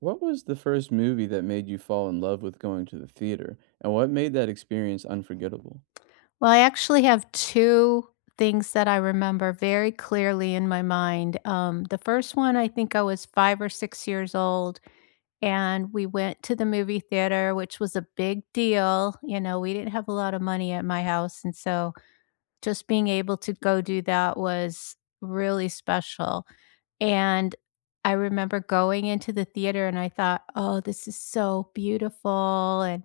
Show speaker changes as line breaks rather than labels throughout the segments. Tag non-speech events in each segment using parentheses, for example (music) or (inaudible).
What was the first movie that made you fall in love with going to the theater, and what made that experience unforgettable?
Well, I actually have 2 things that I remember very clearly in my mind. The first one, I think I was 5 or 6 years old, and we went to the movie theater, which was a big deal. You know, we didn't have a lot of money at my house, and so just being able to go do that was really special, and I remember going into the theater and I thought, "Oh, this is so beautiful," and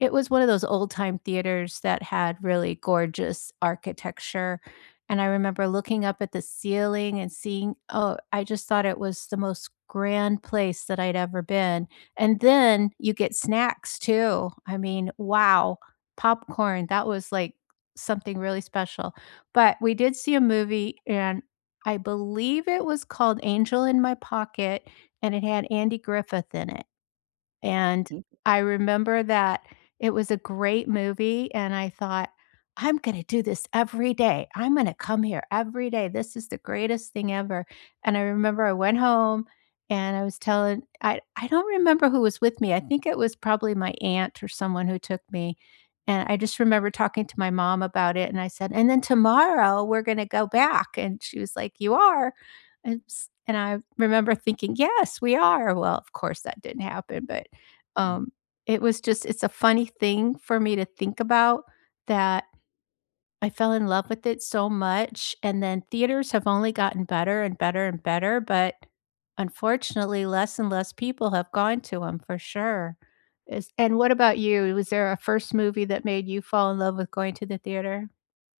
it was one of those old-time theaters that had really gorgeous architecture, and I remember looking up at the ceiling and seeing oh, I just thought it was the most grand place that I'd ever been, and then you get snacks too. I mean, wow, popcorn, that was like something really special. But we did see a movie, and I believe it was called Angel in My Pocket, and it had Andy Griffith in it. And
Mm.
I remember that it was a great movie, and I thought, "I'm gonna do this every day. I'm gonna come here every day. This is the greatest thing ever." And I remember I went home and I was telling I don't remember who was with me. I think it was probably my aunt or someone who took me, and I just remember talking to my mom about it, and I said, "And then tomorrow, we're gonna go back," and she was like, "You are?" And I remember thinking, "Yes, we are." Well, of course, that didn't happen, but um, it was just it's a funny thing for me to think about that I fell in love with it so much, and then theaters have only gotten better and better and better, but unfortunately, less and less people have gone to them for sure. Is and What about you? Was there a first movie that made you fall in love with going to the theater?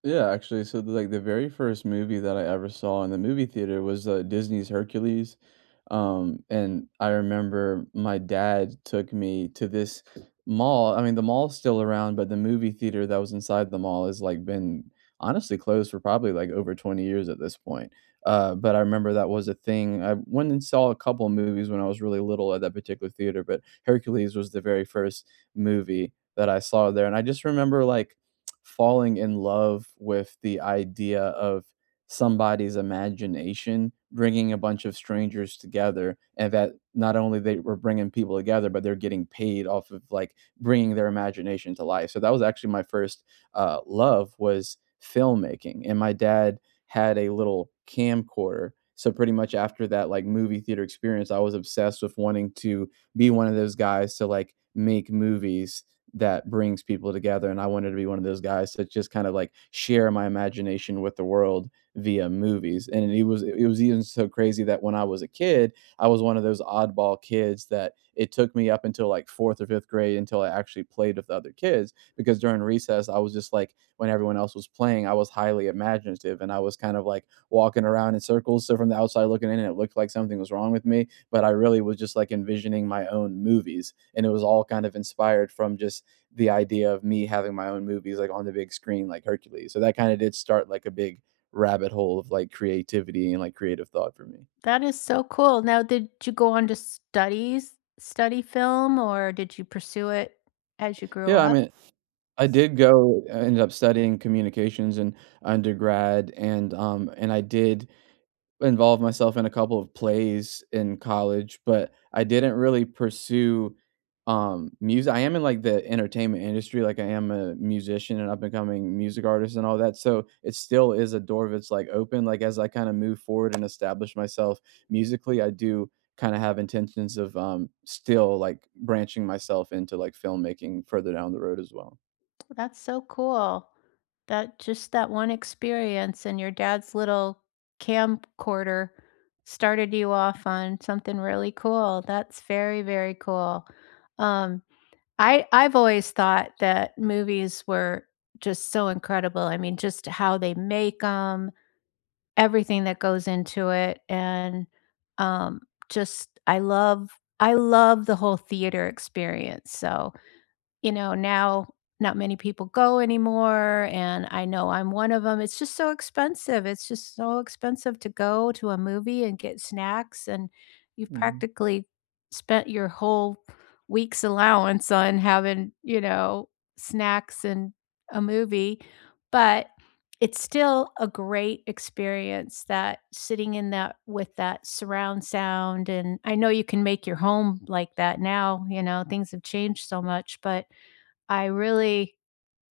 Yeah, actually, like the very first movie that I ever saw in the movie theater was Disney's Hercules. And I remember my dad took me to this mall. I mean, the mall's still around, but the movie theater that was inside the mall has like been honestly closed for probably like over 20 years at this point. But I remember that was a thing. I went and saw a couple movies when I was really little at that particular theater, but Hercules was the very first movie that I saw there, and I just remember like falling in love with the idea of somebody's imagination bringing a bunch of strangers together, and that not only they were bringing people together but they're getting paid off of like bringing their imagination to life. So that was actually my first love, was filmmaking. And my dad had a little camcorder, so pretty much after that like movie theater experience I was obsessed with wanting to be one of those guys to like make movies that brings people together, and I wanted to be one of those guys that just kind of like share my imagination with the world via movies. And it was even so crazy that when I was a kid, I was one of those oddball kids that it took me up until like 4th or 5th grade until I actually played with other kids, because during recess I was just like, when everyone else was playing, I was highly imaginative and I was kind of like walking around in circles. So from the outside looking in, it looked like something was wrong with me, but I really was just like envisioning my own movies, and it was all kind of inspired from just the idea of me having my own movies like on the big screen like Hercules. So that kind of did start like a big rabbit hole of like creativity and like creative thought for me.
That is so cool. Now, did you go on to studies study film, or did you pursue it as you grew
Yeah, I
up?
mean, I did go I ended up studying communications in undergrad, and I did involve myself in a couple of plays in college, but I didn't really pursue music. I am in like the entertainment industry, like I am a musician and up and coming music artist and all that. So it still is a door that's like open. Like as I kind of move forward and establish myself musically, I do kind of have intentions of still like branching myself into like filmmaking further down the road as well.
That's so cool. That just that one experience and your dad's little camcorder started you off on something really cool. That's very, very cool. Um, I've always thought that movies were just so incredible. I mean, just how they make them, everything that goes into it, and um, just I love the whole theater experience. So you know, now not many people go anymore, and I know I'm one of them. It's just so expensive. It's just so expensive to go to a movie and get snacks, and you've
Mhm.
practically spent your whole week's allowance on having, you know, snacks and a movie, but it's still a great experience that sitting in that with that surround sound, and I know you can make your home like that now. You know, things have changed so much, but I really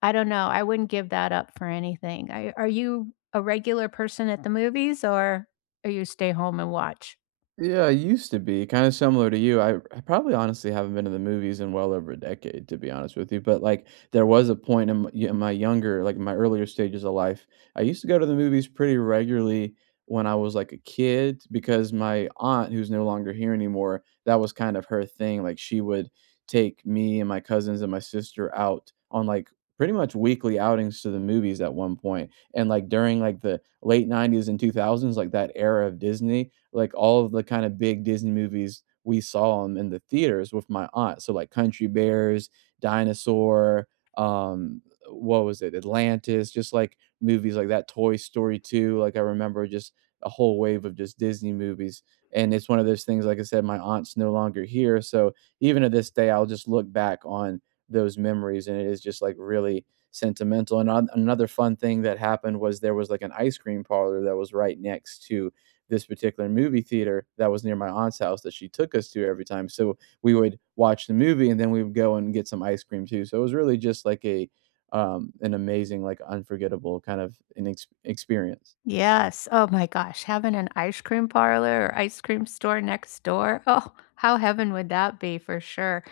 I don't know, I wouldn't give that up for anything. I are you a regular person at the movies, or are you stay home and watch?
Yeah, I used to be kind of similar to you. I probably honestly haven't been to the movies in well over a decade, to be honest with you. But like, there was a point in my younger, like my earlier stages of life, I used to go to the movies pretty regularly when I was like a kid, because my aunt, who's no longer here anymore, that was kind of her thing. Like, she would take me and my cousins and my sister out on like pretty much weekly outings to the movies at one point. And like during like the late 90s and 2000s, like that era of Disney, like all of the kind of big Disney movies we saw them in the theaters with my aunt. So like Country Bears, Dinosaur, um, what was it, Atlantis, just like movies like that, Toy Story 2. Like I remember just a whole wave of just Disney movies. And it's one of those things, like I said, my aunt's no longer here. So even to this day, I'll just look back on those memories, and it is just like really sentimental. Another fun thing that happened was there was like an ice cream parlor that was right next to this particular movie theater that was near my aunt's house that she took us to every time. So we would watch the movie and then we would go and get some ice cream too. So it was really just like a an amazing like unforgettable kind of an experience.
Yes, oh my gosh, having an ice cream parlor or ice cream store next door, (laughs) oh, how heaven would that be for sure.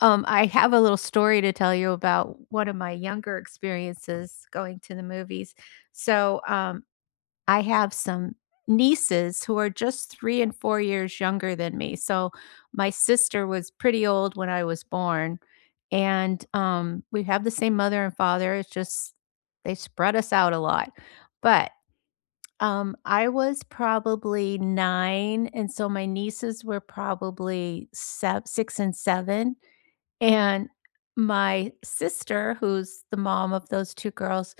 I have a little story to tell you about one of my younger experiences going to the movies. So, I have some nieces who are just 3 and 4 years younger than me, so my sister was pretty old when I was born, and, we have the same mother and father, it's just they spread us out a lot, but, I was probably 9, and so my nieces were probably sev 6 and 7, and my sister, who's the mom of those 2 girls,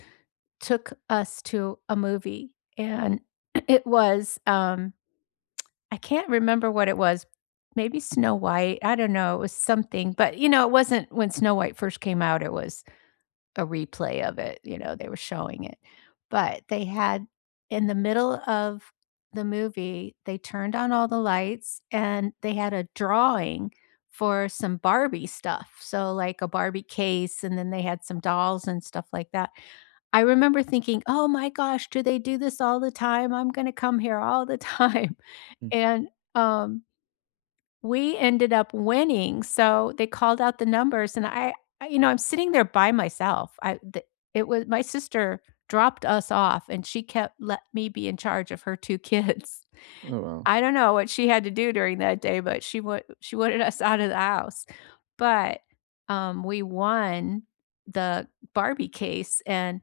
took us to a movie, and (clears throat) it was, I can't remember what it was, maybe Snow White, I don't know, it was something, but, you know, it wasn't when Snow White first came out, it was a replay of it. You know, they were showing it, but they had in the middle of the movie, they turned on all the lights, and they had a drawing for some Barbie stuff, so, like, a Barbie case, and then they had some dolls and stuff like that. I remember thinking, "Oh my gosh, do they do this all the time? I'm gonna come here all the time." (laughs)
Mm.
And, um, we ended up winning, so they called out the numbers, and I you know, I'm sitting there by myself. I the it was my sister dropped us off, and she kept let me be in charge of her 2 kids.
Oh
(laughs)
wow.
I don't know what she had to do during that day, but she wanted us out of the house. But, we won the Barbie case, and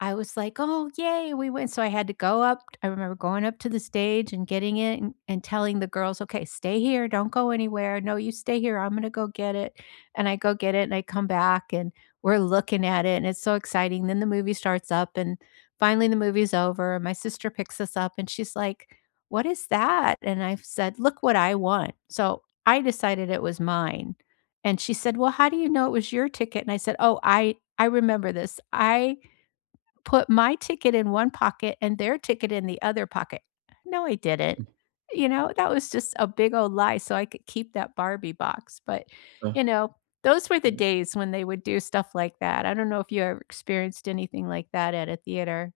I was like, "Oh, yay, we went." So I had to go up I remember going up to the stage and getting it and telling the girls, "Okay, stay here, don't go anywhere. No, you stay here, I'm gonna go get it." And I go get it and I come back and we're looking at it and it's so exciting. Then the movie starts up and finally the movie's over and my sister picks us up and she's like, "What is that?" And I said, "Look what I won." So I decided it was mine. And she said, "Well, how do you know it was your ticket?" And I said, "Oh, I remember this. I put my ticket in one pocket and their ticket in the other pocket. No, I didn't. You know, that was just a big old lie so I could keep that Barbie box. But,
Ugh.
you know, those were the days when they would do stuff like that. I don't know if you ever experienced anything like that at a theater.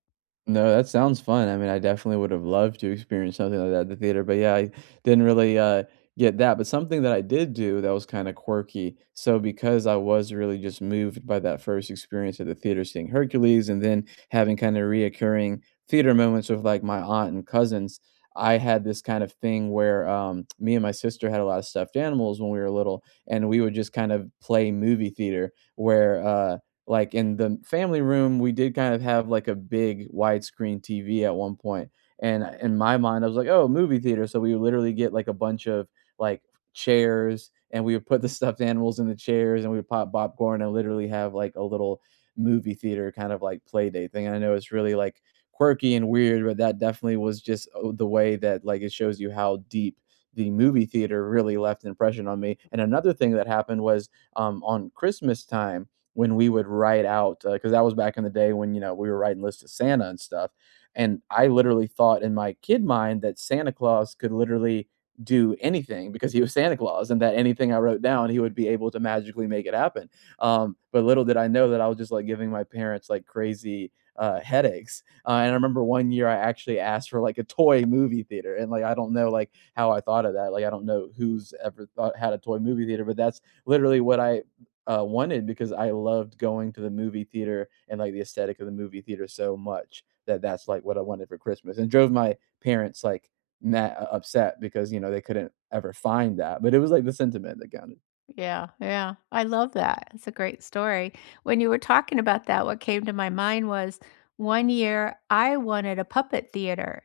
No, that sounds fun. I mean, I definitely would have loved to experience something like that at the theater, but yeah, I didn't really get that. But something that I did do that was kind of quirky. So because I was really just moved by that first experience at the theater, seeing Hercules, and then having kind of reoccurring theater moments with like my aunt and cousins, I had this kind of thing where, me and my sister had a lot of stuffed animals when we were little, and we would just kind of play movie theater where. Like, in the family room, we did kind of have, like, a big widescreen TV at one point, and in my mind, I was like, "Oh, movie theater," so we would literally get, like, a bunch of, like, chairs, and we would put the (laughs) stuffed animals in the chairs, and we would pop popcorn and literally have, like, a little movie theater kind of, like, play date thing. And I know it's really, like, quirky and weird, but that definitely was just, oh, the way that, like, it shows you how deep the movie theater really left an impression on me. And another thing that happened was, on Christmas time, when we would write out, because that was back in the day when, you know, we were writing lists of Santa and stuff. And I literally thought in my kid mind that Santa Claus could literally do anything because he was Santa Claus, and that anything I wrote down, he would be able to magically make it happen. But little did I know that I was just like giving my parents like crazy headaches. And I remember one year I actually asked for like a toy movie theater, and like I don't know like how I thought of that. Like I don't know who's ever thought had a toy movie theater, but that's literally what I wanted, because I loved going to the movie theater and like the aesthetic of the movie theater so much that that's like what I wanted for Christmas, and drove my parents like mad, upset, because you know they couldn't ever find that, but it was like the sentiment that counted.
Yeah, yeah, I love that. It's a great story. When you were talking about that, what came to my mind was one year I wanted a puppet theater.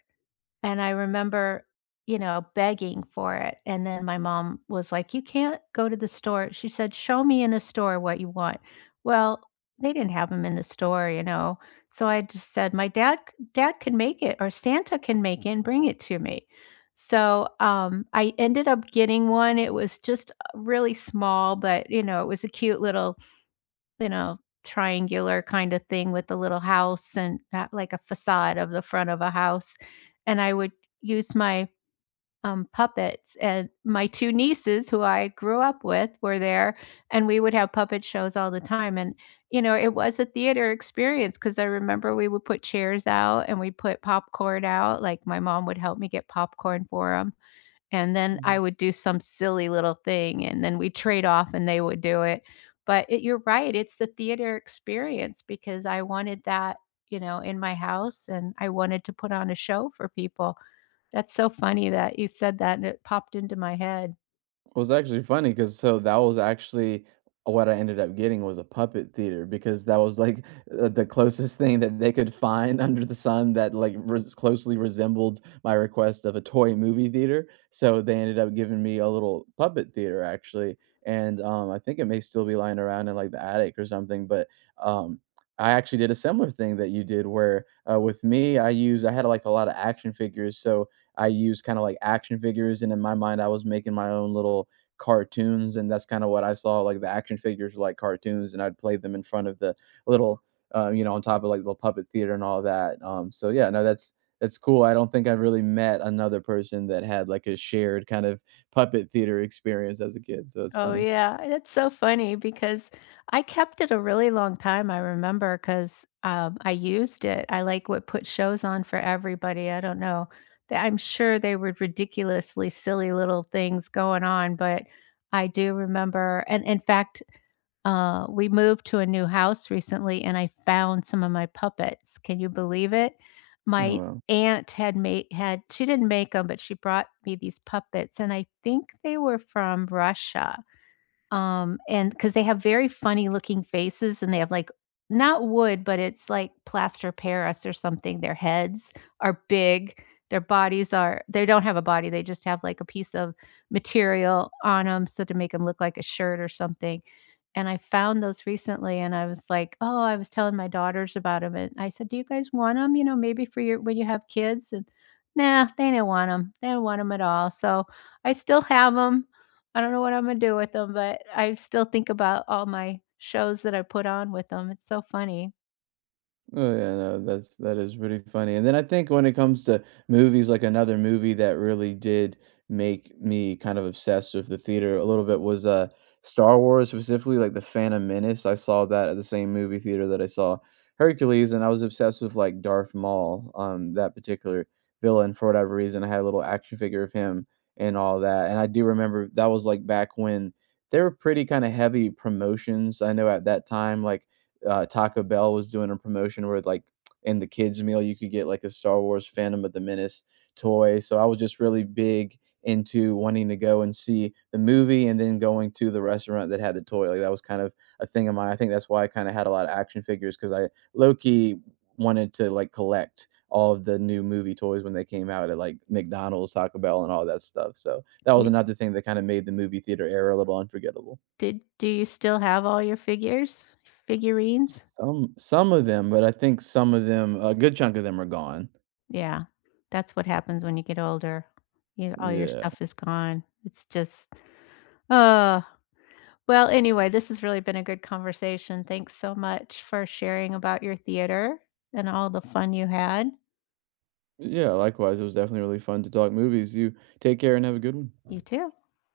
And I remember, you know, begging for it, and then my mom was like, "You can't go to the store." She said, "Show me in a store what you want." Well, they didn't have them in the store, you know, so I just said, "My dad can make it or Santa can make it and bring it to me." So, I ended up getting one, it was just, really small, but, you know, it was a cute little you know, triangular kind of thing with a little house and ha like a facade of the front of a house, and I would use my, puppets, and my 2 nieces who I grew up with were there, and we would have puppet shows all the time, and, you know, it was a theater experience because I remember we would put chairs out and we put popcorn out, like, my mom would help me get popcorn for them. And then I would do some silly little thing, and then we trade off and they would do it. But it you're right, it's the theater experience because I wanted that, you know, in my house and I wanted to put on a show for people. That's so funny that you said that and it popped into my head.
It was actually funny, cause so that was actually what I ended up getting was a puppet theater, because that was, like, the closest thing that they could find (laughs) under the sun that, like, res closely resembled my request of a toy movie theater, so they ended up giving me a little puppet theater actually. I think it may still be lying around in, like, the attic or something. Um, I actually did a similar thing that you did where, with me, I had, like, a lot of action figures, so I used kinda like action figures, and in my mind, I was making my own little cartoons, and that's kinda what I saw, like, the action figures were like cartoons, and I'd play them in front of the little, you know, on top of, like, the puppet theater and all that. So yeah, no, that's cool. I don't think I've really met another person that had, like, a shared kind of puppet theater experience as a kid, so it's
Oh,
funny.
yeah, that's so funny because I kept it a really long time, I remember, 'cause, I used it. I, like, would put shows on for everybody, I don't know. They I'm sure they were ridiculously silly little things going on, but I do remember and in fact, we moved to a new house recently, and I found some of my puppets. Can you believe it?
Oh,
My
wow.
aunt had she didn't make them, but she brought me these puppets, and I think they were from Russia. And because they have very funny looking faces and they have like not wood, but it's like plaster Paris or something. Their heads are big. Their bodies are, they don't have a body. They just have like a piece of material on them. So to make them look like a shirt or something. And I found those recently and I was like, oh, I was telling my daughters about them. And I said, do you guys want them? You know, maybe for your, when you have kids. And nah, they don't want them. They don't want them at all. So I still have them. I don't know what I'm gonna do with them, but I still think about all my shows that I put on with them. It's so funny.
Oh yeah, no, that is pretty funny. And then I think when it comes to movies, like another movie that really did make me kind of obsessed with the theater a little bit was Star Wars, specifically like the Phantom Menace. I saw that at the same movie theater that I saw Hercules, and I was obsessed with like Darth Maul, that particular villain for whatever reason. I had a little action figure of him and all that. And I do remember that was like back when there were pretty kind of heavy promotions. I know at that time, like Taco Bell was doing a promotion where like in the kids meal you could get like a Star Wars Phantom of the Menace toy. So I was just really big into wanting to go and see the movie and then going to the restaurant that had the toy. Like that was kind of a thing of mine. I think that's why I kind of had a lot of action figures, because I low key wanted to like collect all of the new movie toys when they came out at like McDonald's, Taco Bell, and all that stuff. So that
Do
was
You
another thing that kind of made the movie theater era a little unforgettable.
did do you still have all your figures? Figurines?
Some of them, but I think some of them, a good chunk of them are gone.
Yeah. That's what happens when you get older. You all your
Yeah.
stuff is gone. It's just uh well, anyway, this has really been a good conversation. Thanks so much for sharing about your theater and all the fun you had.
Yeah, likewise, it was definitely really fun to talk movies. You take care and have a good one.
You too.